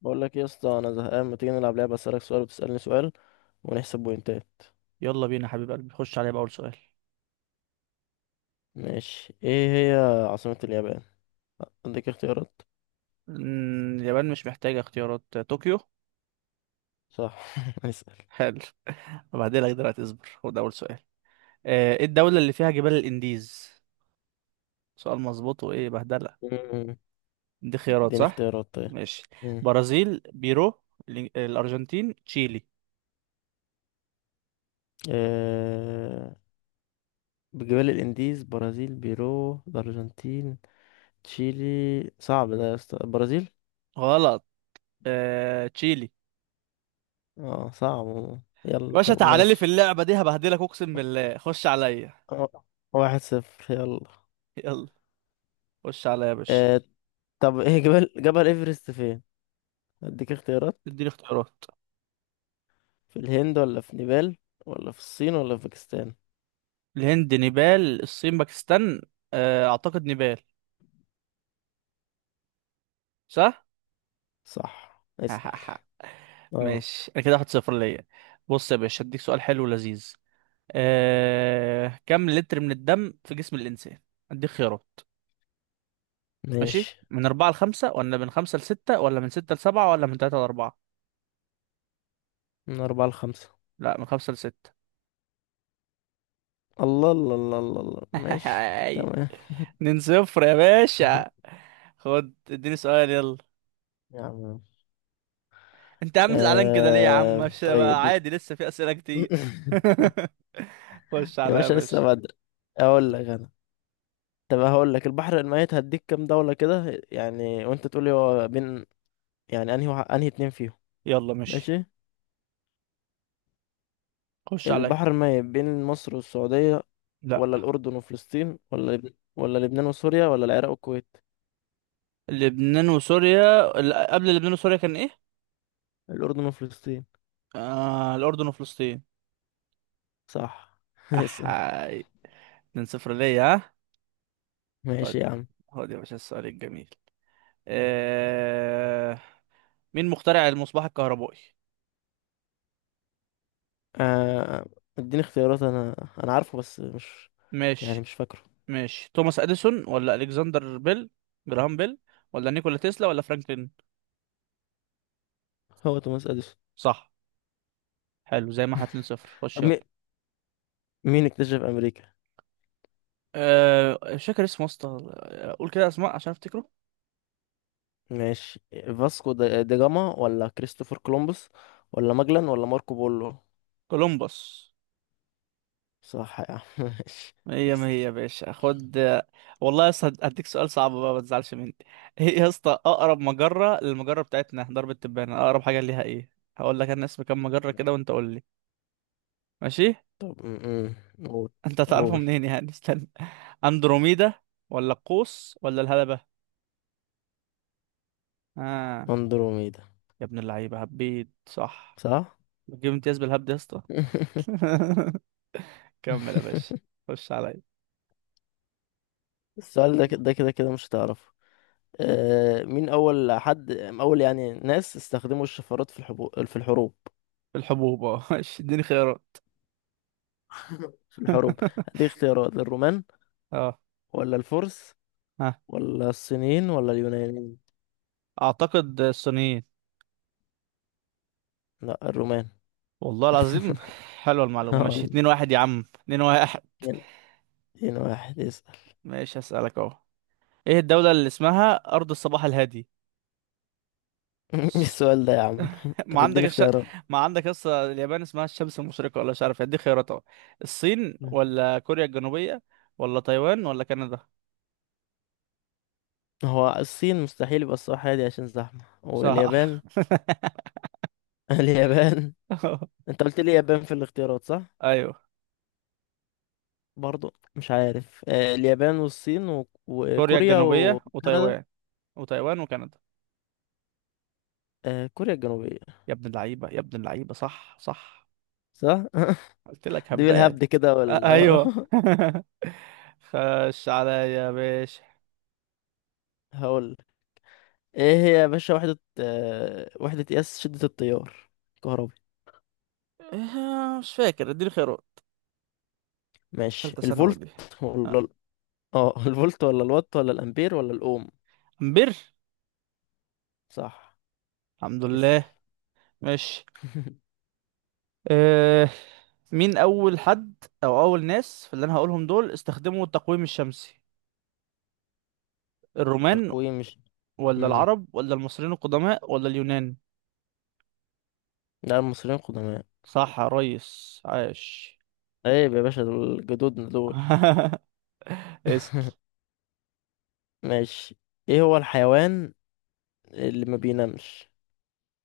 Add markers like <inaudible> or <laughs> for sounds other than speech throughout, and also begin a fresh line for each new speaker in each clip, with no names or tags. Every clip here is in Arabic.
بقول لك يا اسطى، انا زهقان. ما تيجي نلعب لعبه اسالك سؤال وتسالني سؤال ونحسب بوينتات.
يلا بينا حبيب قلبي، خش عليا بأول سؤال.
ماشي. ايه هي عاصمه اليابان؟ عندك اختيارات.
اليابان مش محتاجة اختيارات. طوكيو.
صح. <laughs> اسال.
حلو. <laughs> وبعدين لك دلوقتي اصبر، خد أول سؤال. ايه الدولة اللي فيها جبال الإنديز؟ سؤال مظبوط وإيه بهدلة.
مم.
دي خيارات
اديني
صح.
اختيارات طيب.
ماشي،
مم.
برازيل، بيرو، الأرجنتين، تشيلي.
آه... بجبال الانديز، برازيل بيرو الارجنتين تشيلي. صعب ده يا اسطى، البرازيل.
غلط. تشيلي.
اه صعب.
يا
يلا
باشا،
طب
تعالى لي في
ماشي.
اللعبة دي هبهدلك، أقسم بالله. خش عليا.
آه، واحد صفر. يلا.
يلا. خش عليا يا باشا.
آه... طب ايه، جبل ايفرست فين؟ اديك اختيارات.
اديني اختيارات.
في الهند ولا في نيبال ولا في الصين ولا في باكستان؟
الهند، نيبال، الصين، باكستان. أعتقد نيبال. صح.
صح. اسأل.
<laughs>
اه.
ماشي، انا كده 1-0 ليا. بص يا باشا، اديك سؤال حلو ولذيذ. كم لتر من الدم في جسم الانسان؟ اديك خيارات. ماشي،
ماشي،
من أربعة لخمسة ولا من خمسة لستة ولا من ستة لسبعة ولا من تلاتة لأربعة؟
من أربعة لخمسة.
لا، من خمسة لستة.
الله الله الله الله الله، ماشي
<laughs>
تمام.
2-0 يا باشا.
<laughs>
خد، اديني سؤال، يلا.
يا عم،
انت يا عم زعلان كده ليه يا عم؟ مش بقى
طيب.
عادي، لسه في أسئلة كتير.
<laughs>
<laughs> خش
يا
عليا يا
باشا لسه
باشا.
بدري. اقول لك انا. طب هقول لك، البحر الميت هديك كام دولة كده يعني وانت تقولي هو بين يعني انهي اتنين فيهم.
يلا ماشي.
ماشي.
خش
البحر
عليا.
الميت بين مصر والسعودية،
لا،
ولا الأردن وفلسطين، ولا لبنان وسوريا، ولا العراق والكويت؟
لبنان وسوريا، قبل لبنان وسوريا كان ايه؟
الأردن وفلسطين.
آه، الأردن وفلسطين.
صح. <laughs> اسأل.
أحاي. 2-0 ليا، ها؟ خد،
ماشي يا عم.
خد يا باشا السؤال الجميل. آه... مين مخترع المصباح الكهربائي؟
آه، اديني اختيارات انا عارفه بس مش يعني
ماشي.
مش فاكره.
ماشي، توماس أديسون ولا ألكسندر بيل، جراهام بيل، ولا نيكولا تسلا ولا فرانكلين؟
هو توماس اديسون.
صح. حلو، زي ما احنا 2-0. خش
طب
يلا.
مين اكتشف امريكا؟
مش فاكر اسمه يا اسطى، قول كده اسماء عشان افتكره.
ماشي. فاسكو دا جاما ولا كريستوفر كولومبوس ولا ماجلان ولا ماركو بولو؟
كولومبوس.
صح يا عم. <laughs> ماشي
هي ما
اسأل.
هي يا باشا، خد. والله يا اسطى هديك سؤال صعب بقى، ما تزعلش مني. <laughs> ايه يا اسطى اقرب مجرة للمجرة بتاعتنا درب التبانة؟ اقرب حاجة ليها ايه؟ هقول لك انا اسم كام مجرة كده وانت قول لي. ماشي.
طب م- م. قول.
<laughs> انت هتعرفه
قول.
منين يعني؟ <laughs> استنى. اندروميدا، ولا القوس، ولا الهلبة. اه.
اندروميدا.
يا ابن اللعيبة، هبيت صح.
صح.
بتجيب امتياز بالهبد يا اسطى.
<laughs>
<laughs> كمل يا باشا. خش عليا.
السؤال ده كده ده كده كده مش هتعرفه. مين أول حد، أول يعني ناس استخدموا الشفرات في في الحروب؟
الحبوب، اه. <laughs> ماشي، اديني خيارات.
<laughs> في الحروب.
<laughs>
دي اختيارات. الرومان
اه،
ولا الفرس
ها.
ولا الصينيين ولا اليونانيين؟
اعتقد الصينيين.
لا، الرومان.
والله العظيم.
<laughs>
حلوة المعلومة. ماشي،
اه
2-1 يا عم، اتنين واحد.
اتنين. اتنين واحد. اسأل.
ماشي، هسألك اهو. ايه الدولة اللي اسمها أرض الصباح الهادي؟
<laughs> ايه
س-
السؤال ده يا عم؟
<laughs> ما
طب
عندك
اديني
الش...
اختيارات.
ما عندك لسه اليابان اسمها الشمس المشرقة، ولا مش عارف، ادي خيارات اهو. الصين،
<laughs>
ولا كوريا الجنوبية، ولا تايوان، ولا كندا.
هو الصين مستحيل يبقى الصراحة دي عشان زحمة.
صح.
واليابان. <laughs> اليابان.
<laughs>
انت قلت لي اليابان في الاختيارات، صح؟
ايوه.
برضو مش عارف. اليابان والصين
كوريا
وكوريا
الجنوبية
وكندا.
وتايوان وكندا.
كوريا الجنوبية.
يا ابن اللعيبة، يا ابن اللعيبة، صح صح.
صح؟
قلت
<laughs>
لك
دي بالهبد
هبات.
كده. وال آه،
ايوه. <laughs> خش عليا يا باشا.
<laughs> هقول. ايه هي يا باشا وحدة قياس شدة التيار الكهربي؟
مش فاكر، اديني خيارات.
ماشي.
تالتة ثانوي
الفولت
دي. آه،
ولا <laughs> الفولت ولا الوات ولا الأمبير ولا الأوم؟
امبير.
صح.
الحمد لله.
اسأل.
ماشي.
<laughs>
أه. مين أول حد، أو أول ناس في اللي أنا هقولهم دول استخدموا التقويم الشمسي؟ الرومان،
تقويم مش
ولا
مم.
العرب، ولا المصريين القدماء، ولا اليونان؟
لا، المصريين قدماء.
صح يا ريس، عاش.
عيب يا باشا، دول جدودنا دول.
<laughs> اسأل.
<laughs> ماشي. ايه هو الحيوان اللي ما بينامش؟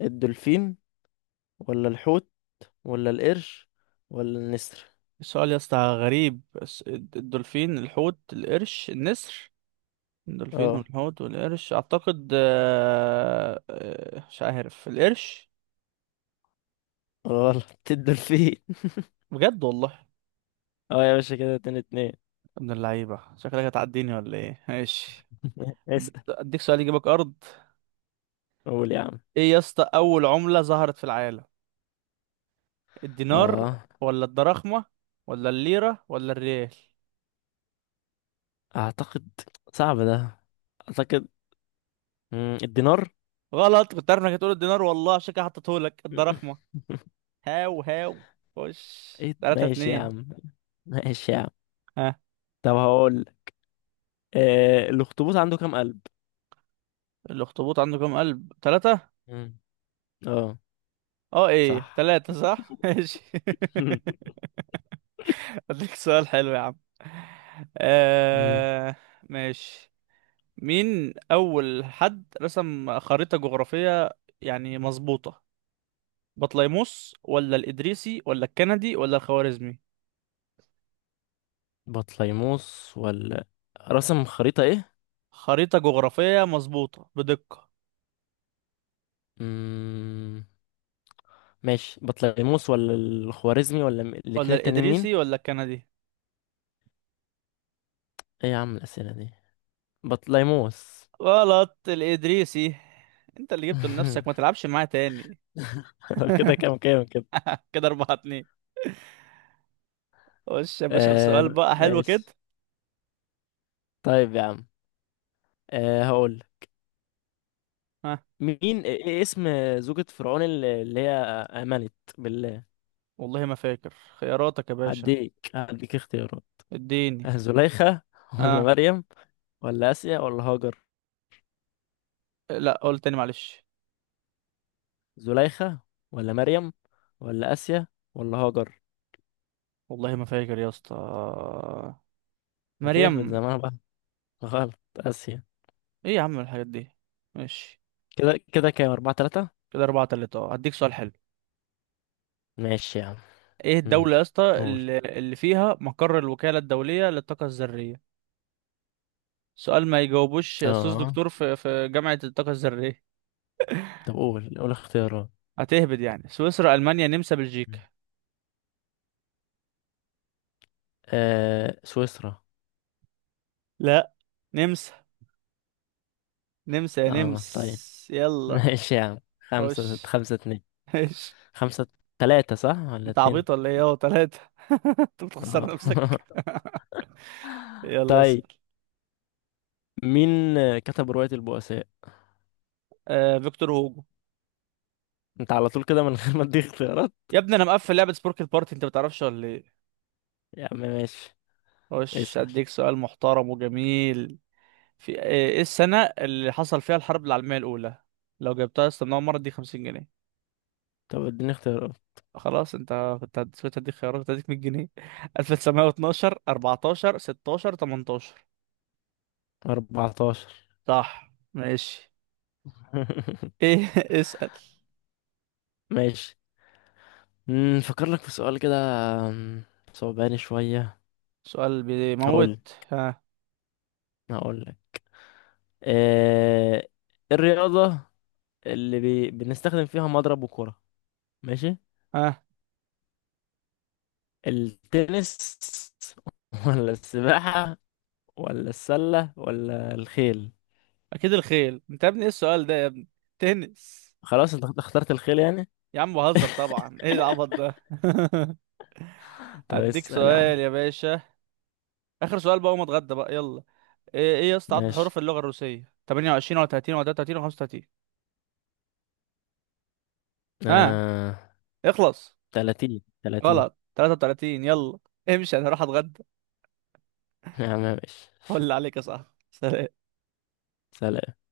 الدولفين ولا الحوت ولا القرش ولا النسر؟
السؤال يا اسطى غريب، بس الدولفين، الحوت، القرش، النسر. الدولفين
آه.
والحوت والقرش، أعتقد مش عارف، القرش.
غلط. <laughs> الدولفين.
بجد والله.
اه يا باشا كده اتنين اتنين.
ابن اللعيبة، شكلك هتعديني ولا ايه؟ ماشي. أديك
اسأل.
أديك سؤال يجيبك أرض.
قول يا عم.
ايه يا اسطى أول عملة ظهرت في العالم؟ الدينار،
اه.
ولا الدراخمة، ولا الليرة، ولا الريال؟
اعتقد. صعب ده. اعتقد، الدينار.
غلط. كنت عارف انك هتقول الدينار والله، عشان كده حطيتهولك الدراخمة.
<laughs>
هاو هاو. خش.
ايه ده؟
تلاتة
ماشي يا
اتنين
عم. ماشي يا عم.
ها.
طب هقول. الاخطبوط عنده كام قلب؟
الأخطبوط عنده كام قلب؟ تلاتة.
مم. اه.
اه، ايه
صح.
تلاتة. صح، ماشي.
<laughs>
<laughs> أديك سؤال حلو يا عم.
مم.
آه... ماشي. مين أول حد رسم خريطة جغرافية، يعني مظبوطة؟ بطليموس، ولا الإدريسي، ولا الكندي، ولا الخوارزمي؟
بطليموس ولا. رسم خريطة ايه؟
خريطة جغرافية مظبوطة بدقة.
مم. ماشي، بطليموس ولا الخوارزمي ولا
ولا
الاتنين التانيين مين؟
الإدريسي، ولا الكندي.
ايه يا عم الأسئلة دي. بطليموس.
غلط، الإدريسي. انت اللي جبته لنفسك، ما
<laughs>
تلعبش معاه تاني.
كده
<laughs>
كام كده.
كده 4-2. خش يا باشا بسؤال
آه
بقى حلو كده.
ماشي. طيب يا عم. هقول.
ها.
مين، إيه اسم زوجة فرعون اللي هي آمنت بالله؟
والله ما فاكر خياراتك يا باشا.
هديك اختيارات.
اديني.
زليخة ولا
ها.
مريم ولا آسيا ولا هاجر.
لا، قول تاني، معلش.
زليخة ولا مريم ولا آسيا ولا هاجر.
والله ما فاكر يا اسطى.
ما تيه من
مريم.
زمان بقى. غلط، آسيا.
ايه يا عم الحاجات دي؟ ماشي.
كده كده كام؟ أربعة تلاتة.
كده 4-3، اه. هديك سؤال حلو.
ماشي يا عم.
ايه
مم.
الدولة يا اسطى
قول.
اللي فيها مقر الوكالة الدولية للطاقة الذرية؟ سؤال ما يجاوبوش أستاذ
اه.
دكتور في جامعة الطاقة الذرية.
طب قول، قول اختيارات.
هتهبد يعني، سويسرا، ألمانيا، نمسا، بلجيكا.
سويسرا.
لا. نمسا. نمسا يا
اه. طيب.
نمس،
<laughs>
يلا.
ماشي يا عم. خمسة
خش.
خمسة اتنين.
ايش.
خمسة تلاتة صح ولا
انت
اتنين؟
عبيط ولا ايه؟ اهو تلاتة. <laughs> انت بتخسر
اه.
نفسك.
<laughs>
يلا اسأل.
طيب. مين كتب رواية البؤساء؟
فيكتور هوجو.
انت على طول كده من غير ما اديك اختيارات؟
يا ابني، انا مقفل لعبة سبورك البارتي، انت بتعرفش ولا ايه؟
يا عم ماشي.
خش،
اسأل.
اديك سؤال محترم وجميل. في ايه. إيه السنة اللي حصل فيها الحرب العالمية الأولى؟ لو جبتها يا اسطى من أول مرة اديك 50 جنيه.
طب اديني اختيارات.
خلاص، انت كنت كنت هديك خيارات، كنت هديك 100 جنيه. <laughs> 1912، 14، 16، 18.
14.
صح، ماشي.
<laughs>
ايه. <laughs> اسأل.
ماشي. نفكر لك في سؤال كده. أم، صعباني شوية.
سؤال
هقول
بيموت، ها.
هقول لك. إيه الرياضة اللي بنستخدم فيها مضرب وكرة؟ ماشي.
ها.
التنس. <laughs> ولا السباحة ولا السلة ولا الخيل؟
اكيد الخيل، انت يا ابني ايه السؤال ده يا ابني؟ تنس.
خلاص، انت اخترت الخيل يعني.
يا عم بهزر طبعا، ايه العبط ده؟ <laughs>
طب
هديك
اسأل يا عم.
سؤال يا باشا. اخر سؤال بقى وما اتغدى بقى، يلا. ايه يا اسطى عدد
ماشي.
حروف اللغة الروسية؟ 28 ولا 30 ولا 33 ولا 35؟ ها،
آه...
اخلص.
30. 30.
غلط، 33. يلا، امشي، انا هروح اتغدى.
يا عم ماشي.
ولا عليك يا صاحبي، سلام.
سلام.